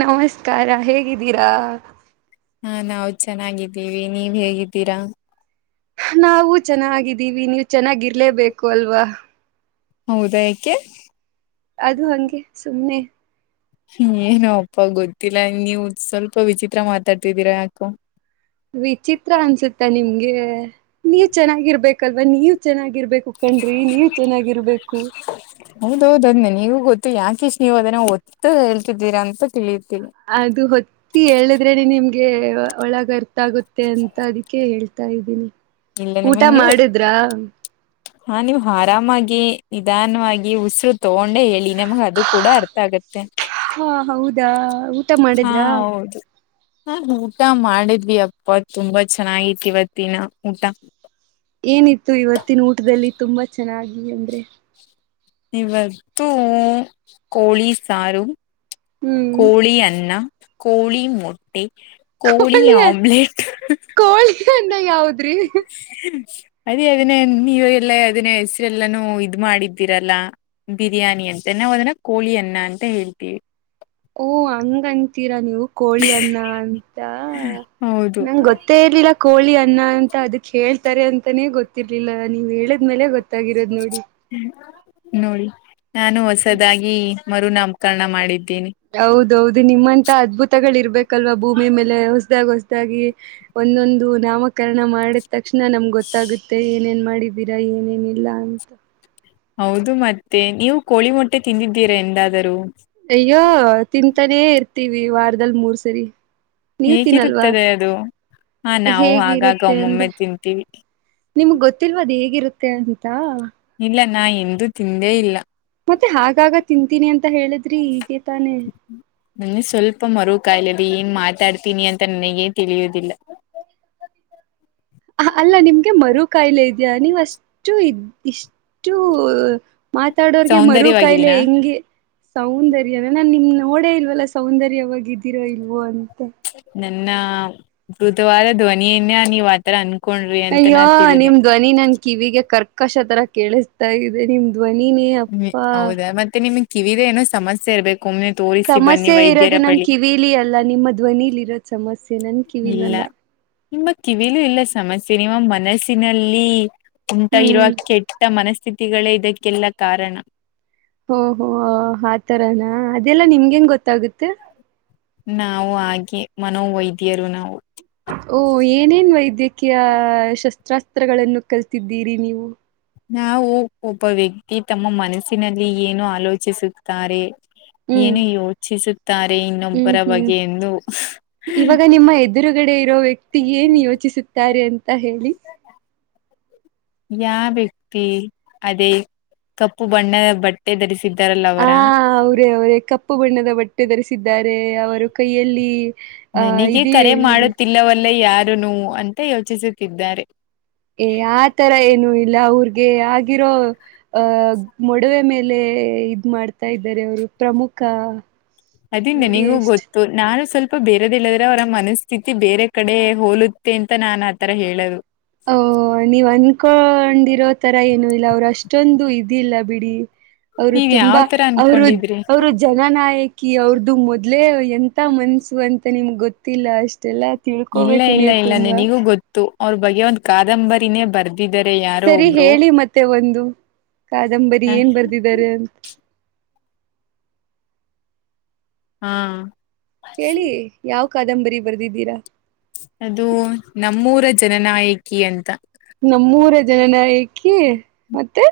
ನಮಸ್ಕಾರ ಹೇಗಿದ್ದೀರಾ. ಹಾ ನಾವು ಚೆನ್ನಾಗಿದ್ದೀವಿ ನೀವ್ ಹೇಗಿದ್ದೀರಾ. ನಾವವು ಚೆನ್ನಾಗಿದ್ದೀವಿ ನೀವು ಚೆನ್ನಾಗಿರ್ಲೇಬೇಕು ಅಲ್ವಾ. ಹೌದಾ ಏಕೆ. ಅದು ಹಂಗೆ ಸುಮ್ಮ್ನೆ. ಏನ ಅಪ್ಪ ಗೊತ್ತಿಲ್ಲ ನೀವು ಸ್ವಲ್ಪ ವಿಚಿತ್ರ ಮಾತಾಡ್ತಿದ್ದೀರಾ ಯಾಕೋ. ವಿಚಿತ್ರ ಅನ್ಸುತ್ತ ನಿಮ್ಗೆ ನೀವ ಚೆನ್ನಾಗಿರ್ಬೇಕಲ್ವಾ ನೀವ ಚೆನ್ನಾಗಿ. ನೀವು ಚೆನ್ನಾಗಿರಬೇಕು ಕಣ್ರೀ ನೀವು ಚೆನ್ನಾಗಿರ್ಬೇಕು. ಹೌದೌದ ಅದ್ ನನಗೂ ಗೊತ್ತು ಯಾಕೆ ಇಷ್ಟ್ ನೀವು ಅದನ್ನ ಒತ್ತು ಹೇಳ್ತಿದ್ದೀರ ಅಂತ ತಿಳ. ಅದು ಹೊತ್ತಿ ಹೇಳದ್ರೇನೆ ನಿಮ್ಗೆ ಒಳಗ ಅರ್ಥ ಆಗುತ್ತೆ ಅಂತ ಅದಕ್ಕೆ ಹೇಳ್ತೀ. ತಾ ಇದ್ದೀನಿ. ಇಲ್ಲ ಊಟ ನಿಮಗ್ ನೀವು ಮಾಡಿದ್ರಾ [inaudible] ಹಾ ನೀವು್ ಆರಾಮಾಗಿ ನಿಧಾನವಾಗಿ ಉಸರು ತಗೊಂಡೆ ಹೇಳಿ ನಮಗ ಅದು ಕೂಡ ಅರ್ಥ ಆಗತ್ತೆ. ಹಾ ಹೌದಾ ಊಟ ಮಾಡಿದ್ರಾ. ನಾ ಊಟ ಮಾಡಿದ್ವಿ ಅಪ್ಪ ತುಂಬಾ ಚೆನ್ನಾಗಿತಿ ಇವತ್ತಿನ ಊಟ. ಏನಿತ್ತು ಇವತ್ತಿನ ಊಟದಲ್ಲಿ ತುಂಬಾ ಚೆನ್ನಾಗಿ ಅಂದ್ರೆ. ಇವತ್ತು ಕೋಳಿ ಸಾರು ಹ್ಮ್ ಕೋಳಿ ಅನ್ನ ಕೋಳಿ ಮಟ್ ಕೋಳಿ ಆಮ್ಲೆಟ್ [inaudible] ಕೋಳಿ ಅನ್ನ ಯಾವದ್ರಿ ಅದೇ ಅದನ್ನೇ ನೀವ ಎಲ್ಲ ಅದನ್ನೇ ಹೆಸರೆಲ್ಲಾನು ಇದ್ ಮಾಡಿದ ರಲ್ಲ ಬಿರಿಯಾನಿ ಅಂತ ನಾವವು ಅದನ್ನ ಕೋಳಿ ಅನ್ನ ಅಂತ ಹೇಳ್ತೀವಿ. ಓ ಹಂಗಂತ ರ ನೀವು ಕೋಳಿ ಅನ್ನ ಅಂತ ಹೌದು ನಂ ಗೊತ್ತೇ ಇರ್ಲಿಲ್ಲ ಕೋಳಿ ಅನ್ನ ಅಂತ ಅದ ಕೇಳ್ತಾರೆ ಅಂತಾನೇ ಗೊತ್ತರ್ಲಿಲ್ಲ ನೀವ್ ಹೇಳಿದ್ಲೆ ಗೊತ್ತ ನೋಡಿ ನಾನು ಹೊಸದಾಗಿ ಮರುನಮ್ಮ ಊಪಕಣ ಮಾಡಿದ್ದು. ಹೌದೌದು ನಿಮ್ಮಂತ ಅದ್ಭುತಗಳ ಇರ್ಬೇಕಲ್ವಾ ಭೂಮಿ ಮೇಲೆ ಹೊಸದಾಗ ಹೊಸ್ದ ಗಿ ಒಂದೊಂದು ನಾಮಕರಣ ಮಾಡಿದ ತಕ್ಷಣ ನಮ್ಗೆ ಗೊತ್ತಾಗುತ್ತೆ ಏನೇನ್ ಮಾಡ ನಿದೀರಾ ಏನೇನಿಲ್ಲ ಅಂತ ಹೌದು ಮತ್ತೆ ನೀವು ಕೋಳಿ ಮೊಟ್ಟೆ ತಿಂದಿದ್ದೀರಾ ಎಂದಾದರೂ ಅಯ್ಯೋ ತಿಂತಾನೇ ಇರ್ತೀವಿ ವಾರದಲಿ ಮೂರ್ ಸರಿ. ನೀವ್ ತಿನ್ನಲ್ವಾ ಹೇಗಿರುತ್ತದೆ ಅದು ಹಾ ನಾವು ಆಗಾಗ ಹೇಗಿರುತ್ತೆ ಒಮ್ಮೊಮ್ಮೆ ಅಂದ್ರೆ ತಿಂತೀವಿ ನಿಮ್ಗ್ ಗೊತ್ತಿಲ್ವದು ಹೇಗಿರುತ್ತೆ. ಅಂತಾ. ಇಲ್ಲ ನಾ ಎಂದು ತಿಂದೇ ಇಲ್ಲ ಮತ್ತೆ ಹಾಗಾಗ ತಿಂತೀನಿ ಅಂತ ಹೇಳಿದ್ರಿ ಹೀಗ ತಾನೇ. ನನ್ನಗೆ ಸ್ವಲ್ಪ ಮರು ಕಾಯಿಲದೆ ಏನ್ ಮಾತಾಡ್ತೀನಿ ಅಂತ ನನಗೇ ತಿಳಿಯುದಿಲ್ಲ. ಅ ಅಲ್ಲ ನಿಮ್ಗೆ ಮರು ಕಾಯಿಲೆ ಇದ್ಯಾ ನೀವ್ ಅಷ್ಟು ಇದ್ಯ ಇಷ್ಟ ಅಷ್ಟು ಮಾತಾಡೋರ್ಗೆ ಮರು ಕಾಯಿಲೆ ಸೌಂದರ್ಯವಾಗಿದ್ದೀನ ಹೆಂಗೆ ಸೌಂದರ್ಯನ ನಾ ನಿಮ ನೋಡೇ ಇಲ್ವಲ್ಲ ಸೌಂದರ್ಯವಾಗ ಇದಿರೋ ಇಲ್ವೋ ಅಂತ. ನನ್ನ ಮೃದುವಾದ ಧ್ವನಿಯನ್ನ ನೀವ್ ಆತರ ಅನ್ ಅಯ್ಯೋ ನಿಮ್ ಧ್ವನಿ ನನ್ ಕಿವಿಗೆ ಕರ್ಕಶ ತರ ಕೇಳಿಸ್ತಾ ಇದೆ ನಿಮ್ದ್ ಧ್ವನ ನೀ ಅಪ್ಪಾ ಹೌದಾ ಮತ್ತೆ ನಿಮಗ್ ಕಿವಿದ ಏನೋ ಸಮಸ್ಯೆ ಇರ್ಬೇಕು. ಒಮ್ಮನೆ ತೋರಿಸಿ ಬನ್ನಿ ಸಮಸ್ಯೆ ವೈದ್ಯರ ಇರೋದು ನನ್ ಬಳಿ ಕಿವಿಲಿ ಅಲ್ಲ ನಿಮ್ಮ ಧ್ವನಿಲಿ ಇರೋದು ಸಮಸ್ಯೆ. ನನ್ ಇಲ್ಲ ಕಿವಿಲಲ್ಲ. ನಿಮ್ಮ ಕಿವಿಲು ಇಲ್ಲ ಸಮಸ್ಯೆ ನಿಮ್ಮ ಮನಸ್ಸಿನಲ್ಲಿ ಉಂಟಾ ಇರುವ ಹ್ಮ್ ಕೆಟ್ಟ ಮನಸ್ಥಿತಿಗಳೇ ಇದಕ್ಕೆಲ್ಲ ಕಾರಣ. ಹೋ ಹೋ ಆತರಾನ ಅದೆಲ್ಲಾ ನಿಮ್ಗೆಂಗೆ ಗೊತ್ತಾಗುತ್ತೆ. ನಾವು ಹಾಗೆ ಮನೋವೈದ್ಯರು ನಾವು. ಓ ಏನೇನ್ ವೈದ್ಯಕೀಯ ಶಸ್ತ್ರಾಸ್ತ್ರ ತ್ರಗಳನ್ನು ಕಲ್ತಿದ್ದೀರಿ ನೀವು. ನಾವು ಒಬ್ಬ ವ್ಯಕ್ತಿ ತಮ್ಮ ಮನಸ್ಸಿನಲ್ಲಿ ಏನು ಆಲೋಚಿಸುತ್ತಾರೆ ಹ್ಮ್ ಏನು ಯೋಚಿಸುತ್ತ ತಾರೆ ಹ್ಮ್ ಇನ್ನೊಬ್ಬರ ಹ್ಮ್ ಬಗ್ಗೆ ಎಂದು ಇವಾಗ ನಿಮ್ಮ ಎದುರುಗಡೆ ಇರೋ ವ್ಯಕ್ತಿ ಏನ್ ಯೋಚಿಸುತ್ತಾರೆ ಅಂತ ಹೇಳಿ. ಯಾ ವ್ಯಕ್ತಿ ಅದೇ ಕಪ್ಪು ಬಣ್ಣದ ಬಟ್ಟೆ ಧರಿಸ ಹ ಅವರೇ ಅವರೇ ಕಪ್ಪು ಬಣ್ಣದ ಬಟ್ಟೆ ಧರಿಸಿದ್ದಾರೆ ಅವರು ಕೈಯಲ್ಲಿ ಅಹ ನನಗೆ ಇದೇ ಕರೆ ಮಾಡುತ್ತಿಲ್ಲವಲ್ಲ ಯಾರುನು ಅಂತ ಯೋಚಿಸುತ್ತಿದ್ದಾರೆ. ಏ ಆ ತರ ಏನು ಇಲ್ಲ ಅವ್ರಗೆ ಆಗಿರೋ ಅಹ ಮಡವೆ ಮೇಲೆ ಇದ್ ಮಾಡ್ತಾ ಇದ ಅರೆ ಅವರು ಪ್ರಮುಖ ನೋಡಿ ಎಷ್ಟ ಅ ಬೇರೆದ ಇಲ್ಲಂದ್ರೆ ಅವರ ಮನಸ್ಥಿತಿ ಬೇರೆ ಕಡೆ ಹೋಲುತ್ತೆ ಅಂತ ನಾನ್ ಆತರ ಹೇಳೋದು. ಓ ನೀವ್ ಅನ್ಕೊಂಡಿರೋ ತರ ಏನು ಇಲ್ಲ ಅವರು ಅಷ್ಟೊಂದು ಇದಿಲ್ಲ ಬಿಡಿ. ಅವರು ನೀವ್ ಯಾವ ತುಂಬಾ ತರ ಅವರು ಅನ್ಕೊಂಡಿದ್ರಿ ಅವರು ಜನನಾಯಕಿ ಅವ್ರದ್ದು ಮೊದ್ಲೆೇ ಎಂತ. ಮನ್ಸು ಅಂತ ನಿಮ್ಗೆ ಗೊತ್ತಿಲ್ಲ ಅಷ್ಟೆಲ್ಲ. ಇಲ್ಲ ಇಲ್ಲ ಇಲ್ಲ ನಿನಿಗೂ ಗೊತ್ತು ಅವ್ರ ಬಗ್ಗೆ ಒಂದ್ ಕಾದಂಬರಿನೇ ಬರ್ದ ಸರಿ ಹೇಳಿ ಮತ್ತೆ ಒಂದು ಕಾದಂಬರಿ ಹ ಏನ್ ಬರ್ದಿದ್ದಾರೆ ಅಂತ. ಹಾ ಹೇಳಿ ಯಾವ ಕಾದಂಬರಿ ಬರ್ದಿದ್ದೀರಾ? ಅದು ನಮ್ಮೂರ ಜನನಾಯಕಿ ಅಂತ. ನಮ್ಮೂರ ಜನ ನಾಯಕಿ ಮತ್ತೆ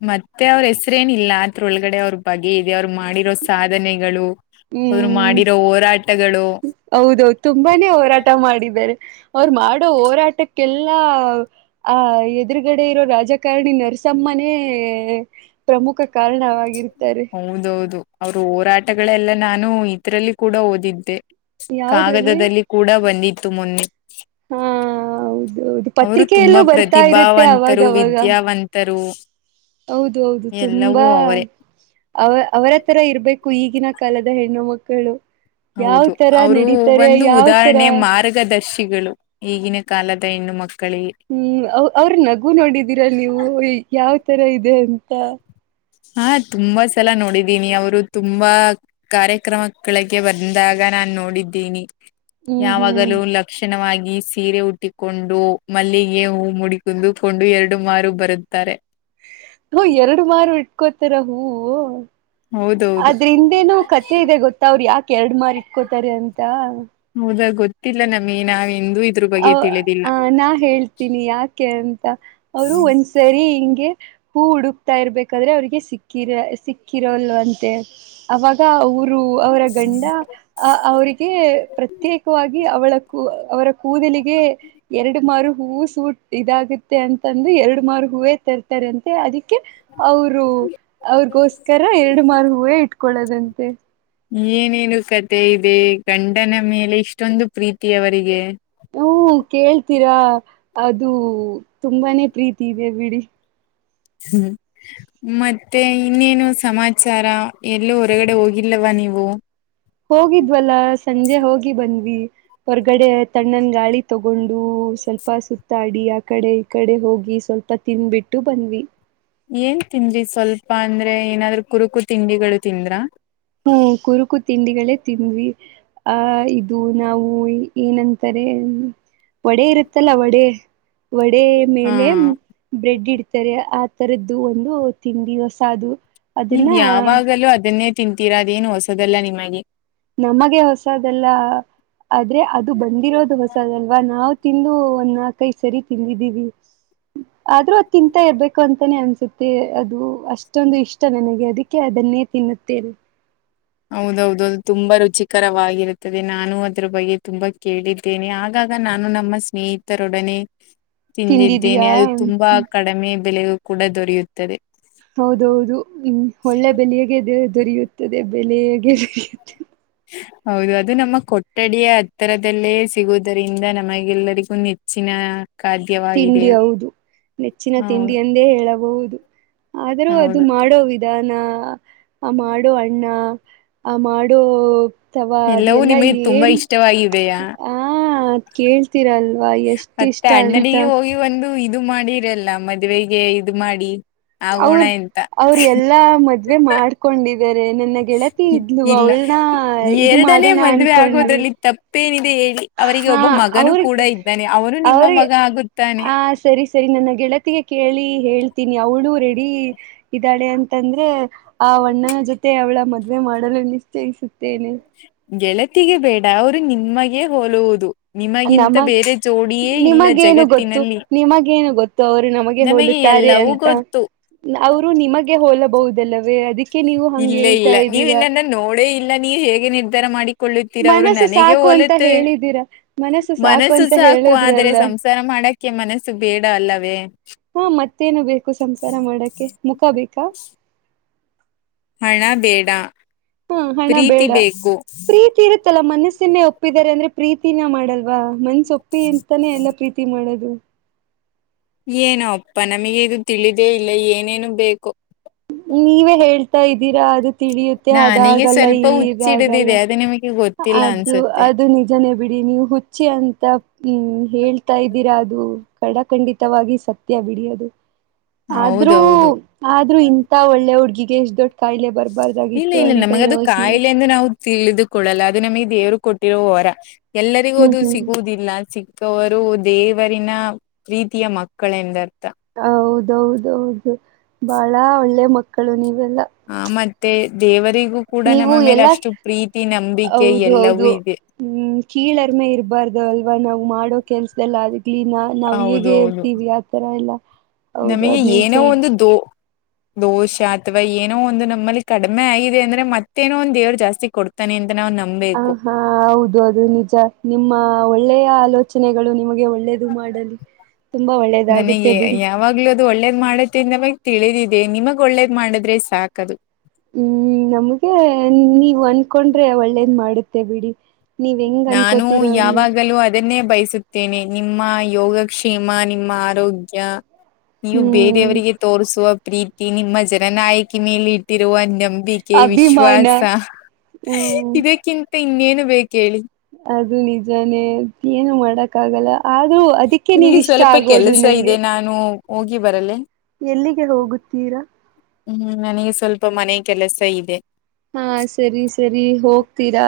ಹ ಮತ್ತೆ ಅವ್ರ ಹೆಸ್ರೇನಿಲ್ಲ ಅತ್ರೊಳಗಡೆ ಅವ್ರ ಬಗೆ ಇದೆ ಅವ್ರ ಮಾಡಿರೋ ಸಾಧನೆಗಳು. ಅವರು ಮಾಡಿರೋ ಹೋರಾಟಗಳು ಹೌದೌ ತುಂಬಾನೇ ಹೋರಾಟ ಮಾಡಿದ್ದಾರೆ ಅವರು ಮಾಡೋ ಹೋರಾಟಕ್ಕೆಲ್ಲ. ಆ ಎದುರುಗಡೆ ಇರೋ ರಾಜಕಾರಣಿ ನರಸಮ್ಮನೇ ಪ್ರಮುಖ ಕಾರಣವಾಗಿರ್ತಾರೆ ಹೌದೌದು ಅವರು ಹೋರಾಟಗಳೆಲ್ಲ ನಾನು ಇದರಲ್ಲಿ ಕೂಡ ಓದಿದ್ದೆ ಯಾವದ್ರಲ್ಲಿ ಕಾಗದದಲ್ಲಿ ಕೂಡ ಬಂದಿತ್ತು ಮೊನ್ನೆ ಹಾ ಹೌದೌದು [unintelligible] ಅವರು ತುಂಬಾ ಪತ್ರಿಕೆಯಲ್ಲೂ ಬರ್ತಾ ಇರುತ್ತೆ ಪ್ರತಿಭಾವಂತರು ಅವಾಗವಾಗ ವಿದ್ಯಾವಂತರು ಹೌದು ಹೌದು ತುಂಬಾ ಎಲ್ಲವೂ ಅವರೇ ಅವ ಅವರ ತರ ಇರ್ಬೇಕು ಈಗಿನ ಕಾಲದ ಹೆಣ್ಣು ಮಕ್ಕಳು ಯಾವ ಹೌದು ತರ ಅವರು ನಡೀತಾರೆ ಒಂದು ಯಾವ ತರ ಉದಾಹರಣೆ ಮಾರ್ಗದರ್ಶಿಗಳು. ಈಗಿನ ಕಾಲದ ಹೆಣ್ಣು ಮಕ್ಕಳು ಹ್ಮ್ ಅವ್ ಅವ್ರ ನಗು ನೋಡಿದೀರಾ ನೀವು ಯಾವ್ ತರ ಇದೆ ಅಂತ. ಹಾ ತುಂಬಾ ಸಲ ನೋಡಿದೀನಿ ಅವ್ರು ತುಂಬಾ ಕಾರ್ಯಕ್ರಮಕಳಗೆ ಬಂದಾಗ. ನ ನೋಡಿದ್ದೀನಿ ಹ್ಮ್ ಹ್ಮ್ ಯಾವಾಗಲೂ ಲಕ್ಷಣವಾಗ್ ಈ ಸೀರೆ ಉುಟ್ಟಿಕೊಂಡು ಮಲ್ಲಿಗೆ ಹೂ ಮುಡಿದುಕೊಂಡು ಎರಡು ಮಾರು ಬರುತ್ತಾರೆ. ಹೋ ಎರಡು ಮಾರು ಇಟ್ಕೋತಾರ ಹೂವು. ಹೌದು ಅದ್ರ ಹಿಂದೇನು ಕತೆ ಇದೆ ಗೊತ್ತಾ ಅವ್ರರು ಯಾಕ್ ಎರಡ್ ಮಾರ್ ಇಟ್ಕೋತಾರೆ ಅಂತ. ಹೌದಾ ಗೊತ್ತಿಲ್ಲ ನಮಗೆ ನಾವೇ ಅವ್ ಆ ನಾ ಹೇಳ್ತೀನಿ ಯಾಕೆ ಅ ಅವರು ಒಂದ್ಸರಿ ಹಿಂಗೆ ಹೂ ಹುಡುಕ್ತಾ ಇರ್ಬೇಕಾದ್ರೆ ಅವ್ರಿಗೆ ಸಿಕ್ಕಿರ ಸಿಕ್ಕಿರೋಲ್ವಂತೆ ಅವಾಗ ರು ಅವರ ಗಂಡ ಅ ಅವ್ರಿಗೆ ಪ್ರೇತ್ಯೆಕವಾಗಿ ಅವಳ ಕು ಅವರ ಕೂದಲಿಗೆ ಎರಡು ಮಾರು ಹೂವು ಸೂಟ್ ಇದಾಗುತ್ತೆ ಅಂತಂದ ಎರಡ ಮಾರ ಹೂವೇ ತರ್ತ ರಂತೆ ಅದೀ ಕೆ ಅವ್ರು ಅವ್ರಗೋಸ್ಕರ ಎರಡ ಮಾರ್ ಹೂವೇ ಇಟ್ಕೊಳ್ಳದಂತೆ. ಏನೇನು ಕತೆ ಇದೆ ಗಂಡನ ಮೇಲೆ ಇಷ್ಟೊಂದು ಪ್ರೀತಿ ಅವರಿಗೆ. ಹು ಕೇಳ್ತೀರಾ ಅದು ತುಂಬಾನೇ ಪ್ರೀತಿ ಇದೆ ಬಿಡಿ. ಹ್ಮ ಮತ್ತೆ ಇನ್ನೇನು ಸಮಾಚಾರ ಎಲ್ಲೂ ಹೊರಗಡೆ ಹೋಗಿಲ್ಲವ ನೀವು ಹೋಗಿದ್ವಲ್ಲ ಸಂಜೆ ಹೋಗಿ ಬಂದ್ವಿ ಹೊರ್ಗಡೆ ತಣ್ಣನ್ ಗಾಳಿ ತೋಗೊಂಡ ಊ ಸ್ವಲ್ಪ ಸುತ್ತಾಡಿ ಆ ಕಡೆ ಈ ಕಡೆ ಹೋಗಿ ಸ್ವಲ್ಪ ತಿನ್ಬಿಟ್ಟು ಬಂದ್ವಿ. ಏನ್ ತಿಂದ್ರಿ ಸ್ವಲ್ಪ ಅಂದ್ರೆ ಏನಾದ್ರರು ಕುರುಕು ತಿಂಡಿಗಳು ತಿಂದ್ರಾ ಹ್ಮ್ ಕುರುಕು ತಿಂಡಿಗಳೇ ತಿಂದ್ವಿ ಆಹ ಇದು ನಾವು ಈ ಏನಂತಾರೆ. ವಡೆ ಇರುತ್ತಲ್ಲ ವಡೆ ವಡೆ ಹಾ ಮೇಲೆ ಬ್ರೆಡ್ ಇಡ್ತಾರೆ ಆ ತರದ್ದು ಒಂದು ತಿಂಡಿ ಹೊಸಾದು. ನೀವ್ ಯಾವಾಗಲೂ ಅದನ್ನೇ ತಿಂತೀರ ಅದೇನು ಹೊಸದಲ್ಲಾ ನಿಮಗೆ. ನಮಗೆ ಹೊಸದಲ್ಲ ಆ ಆದ್ರೆ ಅದು ಬಂದಿರೋದು ಹೊಸದಲ್ವಾ ನಾವ ತಿಂದು ಒಂದ್ ನಾಲ್ಕೈ ಸರಿ ತಿಂದಿದ್ದೀವಿ. ಆದ್ರೂ ಅದು ತಿಂತಾ ಇರ್ಬೇಕು ಅಂತಾನೇ ಅನ್ಸುತ್ತೆ ಅದು ಅಷ್ಟೊಂದು ಇಷ್ಟ ನನಗೆ ಅದಿಕ್ಕೆ ಅದ ಅದನ್ನೇ ತಿನ್ನುತ್ತೇವೆ. [inaudible] ಹೌದೌದುದು ತುಂಬಾ ರುಚಿಕರವಾಗಿರುತ್ತದೆ ನಾನು ಅದ್ರ ಬಗ್ಗೆ ತುಂಬಾ ಕೇಳಿದ್ದೇನೆ ಆಗ ಆಗ ನಾನು ನಮ್ಮ ಸ್ನೇಹಿತರೊಡನೆ ತಿಂದಿದ್ದೇನೆ ತಿಂದಿದೀಯಾ ಅದು ತುಂಬಾ ಕಡಮೆ ಬೆಲೆಯು ಕೂಡ ದೊರೆಯುತ್ತದೆ. ಹೌದೌದು ಹ್ಮ ಒಳ್ಳೆ ಬೆಲಿಯಗೆ ದೋ ದೊರೆಯುತ್ತದೆ. ಬೆಲೆಗೆ ಹೌದು ಅದು ನಮ್ಮ ಕೊಠಡಿಯ ಹತ್ತರದಲ್ಲೇ ಸಿಗುದರಿಂದ ನಮ್ಮೆಲ್ಲರಿಗೂ ನೆಚ್ಚಿನ. ಖಾದ್ಯವಾಗಿದೆ ತಿಂಡಿ ಹೌದು ನೆಚ್ಚಿನ ಹೌ ತಿಂಡಿ ಎಂದೇ ಹೇಳಬಹುದು. ಆದ್ರೂ ಅದು ಹೌದು ಮಾಡೋ ವಿಧಾನ. ಆ ಮಾಡೊ ಅಣ್ಣ ಆ ಮಾಡೊ. ತವಾ ಎಲ್ಲವೂ ಅದೆಲ್ಲಾ ನಿಮಗೆ ತುಂಬಾ ಏನ್ ಇಷ್ಟವಾಗಿದೆಯಾ ಆ ಕೇಳ್ತೀರಲ್ವಾ ಎಷ್ಟ ಇಷ್ಟ ಅ ಈಗೆ ಹೋಗಿ ಒಂದು ಇದು ಮಾಡಿರಲ್ಲ ಮದ್ವೆಗೆ ಇದು ಮಾಡಿ. ಆಗೋಣ ಅವ್ರ ಎಂತ ಅವ್ರ ಎಲ್ಲಾ ಮದ್ವೆ ಮಾಡ್ಕೊಂಡಿದ್ ಮಾಡ್ಕೊಂಡಿದ್ದಾರೆ ನನ್ನ ಗೆಳತಿ ಇದ್ಲು ಇಲ್ಲ ಅವಳನ ಇದು ಎರಡನೇ ಮಾಡಣ ಮದ್ವೆ ಅನ್ಕೊಂಡ್ವಿ. ಆಗೋದ್ರಲ್ಲಿ ತಪ್ಪೇನಿದೆ ಹೇಳಿ ಅವರಿಗೆ ಹಾ ಒಬ್ಬ ಮಗನು ಕೂಡ ಅವ್ರಗೆ ಇದ್ದಾನೆ ಅವನು ನಿಮ್ಮ ಅವ್ರೆ ಮಗ ಆಗುತ್ತಾನೆ ಆ ಸರಿ ಸರಿ ನನ್ನ ಗೆಳ ಗೆಳತಿಯ ಕೇಳಿ ಹೇಳ್ತೀನಿ ಅವ್ಳು ರೆಡಿ ಇದಾಳೆ ಅಂತ ಅಂದ್ರೆ ಆ ಓಣ್ಣನ ಜೊತೆ ಅವಳ ಮದ್ವೆ ಮಾಡಲು ನಿಶ್ಚಯಿಸುತ್ತೇನೆ. ಗೆಳತಿಗೆ ಬೇಡ ಅವರು ನಿಮ್ಮಗೆ ಹೋಲುವುದು. ನಿಮಗಿಂತ ನಮಗ್ ಬೇರೆ ಜೋಡಿಯೇ ಇಲ್ಲ ನಿಮಗೇನು ಗೊತ್ತು ಜಗತ್ತಿನಲ್ಲಿ ನಿಮಗೇನು ಗೊತ್ತು ಅವರು ನಮಗೆ ಹೋಲುತ್ತಾರೆ ಎಲ್ಲವೂ ಅಂತ ಗೊತ್ತು ಅವರು ನಿಮಗೆ ಹೋಲಬಹುದಲ್ಲವೇ ಅದಕ್ಕೆ ನೀವು ಅಂಗೆ ಇಲ್ಲ ಹೇಳ್ತಾ ಇಲ್ಲ ನೀವ್ ಇದ್ದೀರಾ ನನ್ನ ಕೊಳ್ಳುತ್ತೀರ ಅವರು ಮನಸ್ಸು ನನಗೆ ಸಾಕು ಅಂತ ಹಓಲುತ್ತ ಹೇಳಿದ್ದೀರಾ ಸಾಕು ಮನಸ್ಸು ಅಂತ ಸಾಕು ಆದ್ರೆ ಹೇಳಿದ್ರಲ್ಲ ಸಂಸಾರ ಮಾಡ ಮಾಡಕ್ಕೆ ಮನಸ್ಸು ಬೇಡ ಅಲ್ಲವೇ ಹಾ ಮತ್ತೇನು ಬೇಕು ಸಂಸಾರ ಮಾಡಕ್ಕೆ ಮುಖ ಬೇಕಾ ಹಣ ಬೇಡ ಹಾ ಹಣ ಪ್ರೀತಿ ಬೇಡ ಬೇಕು ಪ್ರೀತಿ ಇರುತ್ತಲ್ಲ ಮನಸ್ ಮನ್ಸನ್ನೇ ಒಪ್ಪಿದ್ದಾರೆ ಅಂದ್ರೆ ಪ್ರೀತಿನ ಮಾಡಲ್ವ ಮನ್ಸ ಒಪ್ಪಿ ಅಂತಾನೇ ಎಲ್ಲ ಪ್ರೀತಿ ಮಾಡೋದು ಏನೋ ಅಪ್ಪ ನಮಗೆ ಇದು ತಿಳಿದೇ ಇಲ್ಲ ಏನೇನು ಬೇಕೊ. ನೀವೇ ಹೇಳ್ತಾ ಇದ್ದೀರಾ ಅದು ತಿಳಿಯುತ್ತೆ ನನಗೆ ಅದಾಗಲ್ಲ ಸ್ವಲ್ಪ ಈಗಾಗಲ್ಲ. ಹುಚ್ಚಿಡಿದಿದೆ ಅದು ನಿಮಗೆ ಗೊತ್ತಿಲ್ಲ ಅದು ಅನ್ಸುತ್ತೆ ಅದು ನಿಜನೇ ಬಿಡಿ ನೀವು ಹುಚ್ಚಿ ಅಂತ ಹ್ಮ್ ಹೇಳ್ತಾ ಇದ್ದೀರಾ ಅದು ಖಡಖಂಡಿತವಾಗಿ ಸತ್ಯ ಬಿಡಿ ಅದು ಆದ್ರೂ ಹೌದೌದು ಆದ್ರೂ ಇಂತ ಒಳ್ಳೆ ಹುಡ್ಗಿಗೆ ಎಷ್ಟ್ ದೊಡ್ ಕಾಯಿಲೆ ಬರ್ಬಾರ್ದಾಗಿತ್ತು ಅಂತ ಅದು ಯೋಚನೆ ಕಾಯಿಲೆ ಎಂದು ನಾವು ಕೊಡಲ್ಲ ಅದು ನಮಗೆ ದೇವರು ಕೊಟ್ಟಿರೋ ಹೊರ ಎಲ್ಲರಿಗೂ ಹ್ಮ್ ಅದು ಹ್ಮ್ ಸಿಗುವುದಿಲ್ಲ ಸಿ ಅವರು ದೇವರಿನ ಪ್ರೀತಿಯ ಮಕ್ಕಳೆಂದರ್ಥ ಹೌದೌದು ಬಹಳ ಒಳ್ಳೆ ಮಕ್ಕಳು ನೀವೆಲ್ಲ ಹ ಮತ್ತೆ ದೇವರಿಗೆ ಕೂಡ ನೀವು ನಮ್ಮ ಮೇಲೆ ಎಲ್ಲಾ ಅಷ್ಟು ಪ್ರೀತಿ ನಂಬಿಕೆ ಹೌದು ಎಲ್ಲವೂ ಹೌದು ಇದೆ ಹ್ಮ್ ಕೀಳರ್ಮೆ ಇರಬಾರ್ದು ಅಲ್ವಾ ನಾವು ಮಾಡೋ ಕೆಲಸದಲ್ಲಾದರೂ ನಾವ್ ಹೌದು ಹೇಗೆ ಹೌದು ಇರ್ತೀವಿ ಆತರ ಎಲ್ಲ ಹೌದು ಅವ ನಮಗೆ ಏನೋ ನೇಚರ್ ಒಂದು ದೋ ದೋಷ ಅಥವಾ ಏನೋ ಒಂದು ನಮ್ಮಲ್ಲಿ ಕಡಿಮೆ ಆಗಿದೆ ಅಂದ್ರೆ ಮತ್ತೇನೋ ಒಂದ್ ದೇವ್ರ ಜಾಸ್ತಿ ಕೊಡ್ತಾನೆ ಅಂತ ನಾವು ಹ ನಂಬಬೇಕು ಹಾ ಹೌದು ಅದು ನಿಜ ನಿಮ್ಮ ಒಳ್ಳೆಯ ಆಲೋಚನೆ ರಚನೆಗಳು ನಿಮಗೆ ಒಳ್ಳೆಯದು ಮಾಡಲಿ ತುಂಬಾ ನನಗೆ ಒಳ್ಳೇದಾಗುತ್ತೆ ಬಿಡಿ ಯಾವಾಗ್ಲೂ ಅದು ಒಳ್ಳೇದ್ ಮಾಡತಿಿಂದ ಮ ತಿಳಿದಿದ ಅೇ ನಿಮಗ್ ಒಳ್ಳೇದ್ ಮಾಡಿದ್ರೆ ಸಾಕದು ಹ್ಮ್ ನಮ್ಗೆ ನೀವ ಅನ್ಕೊಂಡ್ರೆ ಒಳ್ಳೇದ್ ಮಾಡುತ್ತೆ ಬಿಡಿ ನೀವ್ ಹೆಂಗ್ ನಾನು ಅನ್ಕೋತಿರೋ ಹಂಗೆ ಯಾವಾಗಲೂ ಅದನ್ನೇ ಬಯಸುತ್ತ ೇನೆ ನಿಮ್ಮ ಯೋಗಕ್ಷ್ೇಮ ನಿಮ್ಮ ಆರೋಗ್ಯ ನೀವು ಹ್ಮ್ ಬೇರೆಯವರಿಗೆ ತೋರಿಸುವ ಪ್ರೀತಿ ನಿಮ್ಮ ಜನನಾಯಕಿ ಮೇಲೆ ಇಟ್ಟಿರುವ ನಂಬಿಕೆ ಅಭಿಮಾನ ವಿಶ್ವಾಸ ಹ್ಮ್ ಇದಕ್ಕಿಂತ ಇನ್ನೇನು ಬೇಕ್ ಹೇಳಿ. ಅದು ನಿಜಾನೇ ಏನು ಮಾಡಕ್ ಆಗಲ್ಲ ಆದ್ರೂ ಅದಕ್ಕೆ ನನಗೆ ನೀವ್ ಇಷ್ಟ ಸ್ವಲ್ಪ ಆಗೋದು ಕೆಲಸ ನಂಗೆ ಇದೆ ನಾನು ಹೋಗಿ ಬರಲ್ಲ ಎಲ್ಲಿಗೆ ಹೋಗುತ್ತೀರಾ ಹ್ಮ್ ನನಗೆ ಸ್ವಲ್ಪ ಮನೆ ಕೆಲಸ ಇದೆ ಹಾ ಸರಿ ಸರಿ ಹೋಗ್ತೀರಾ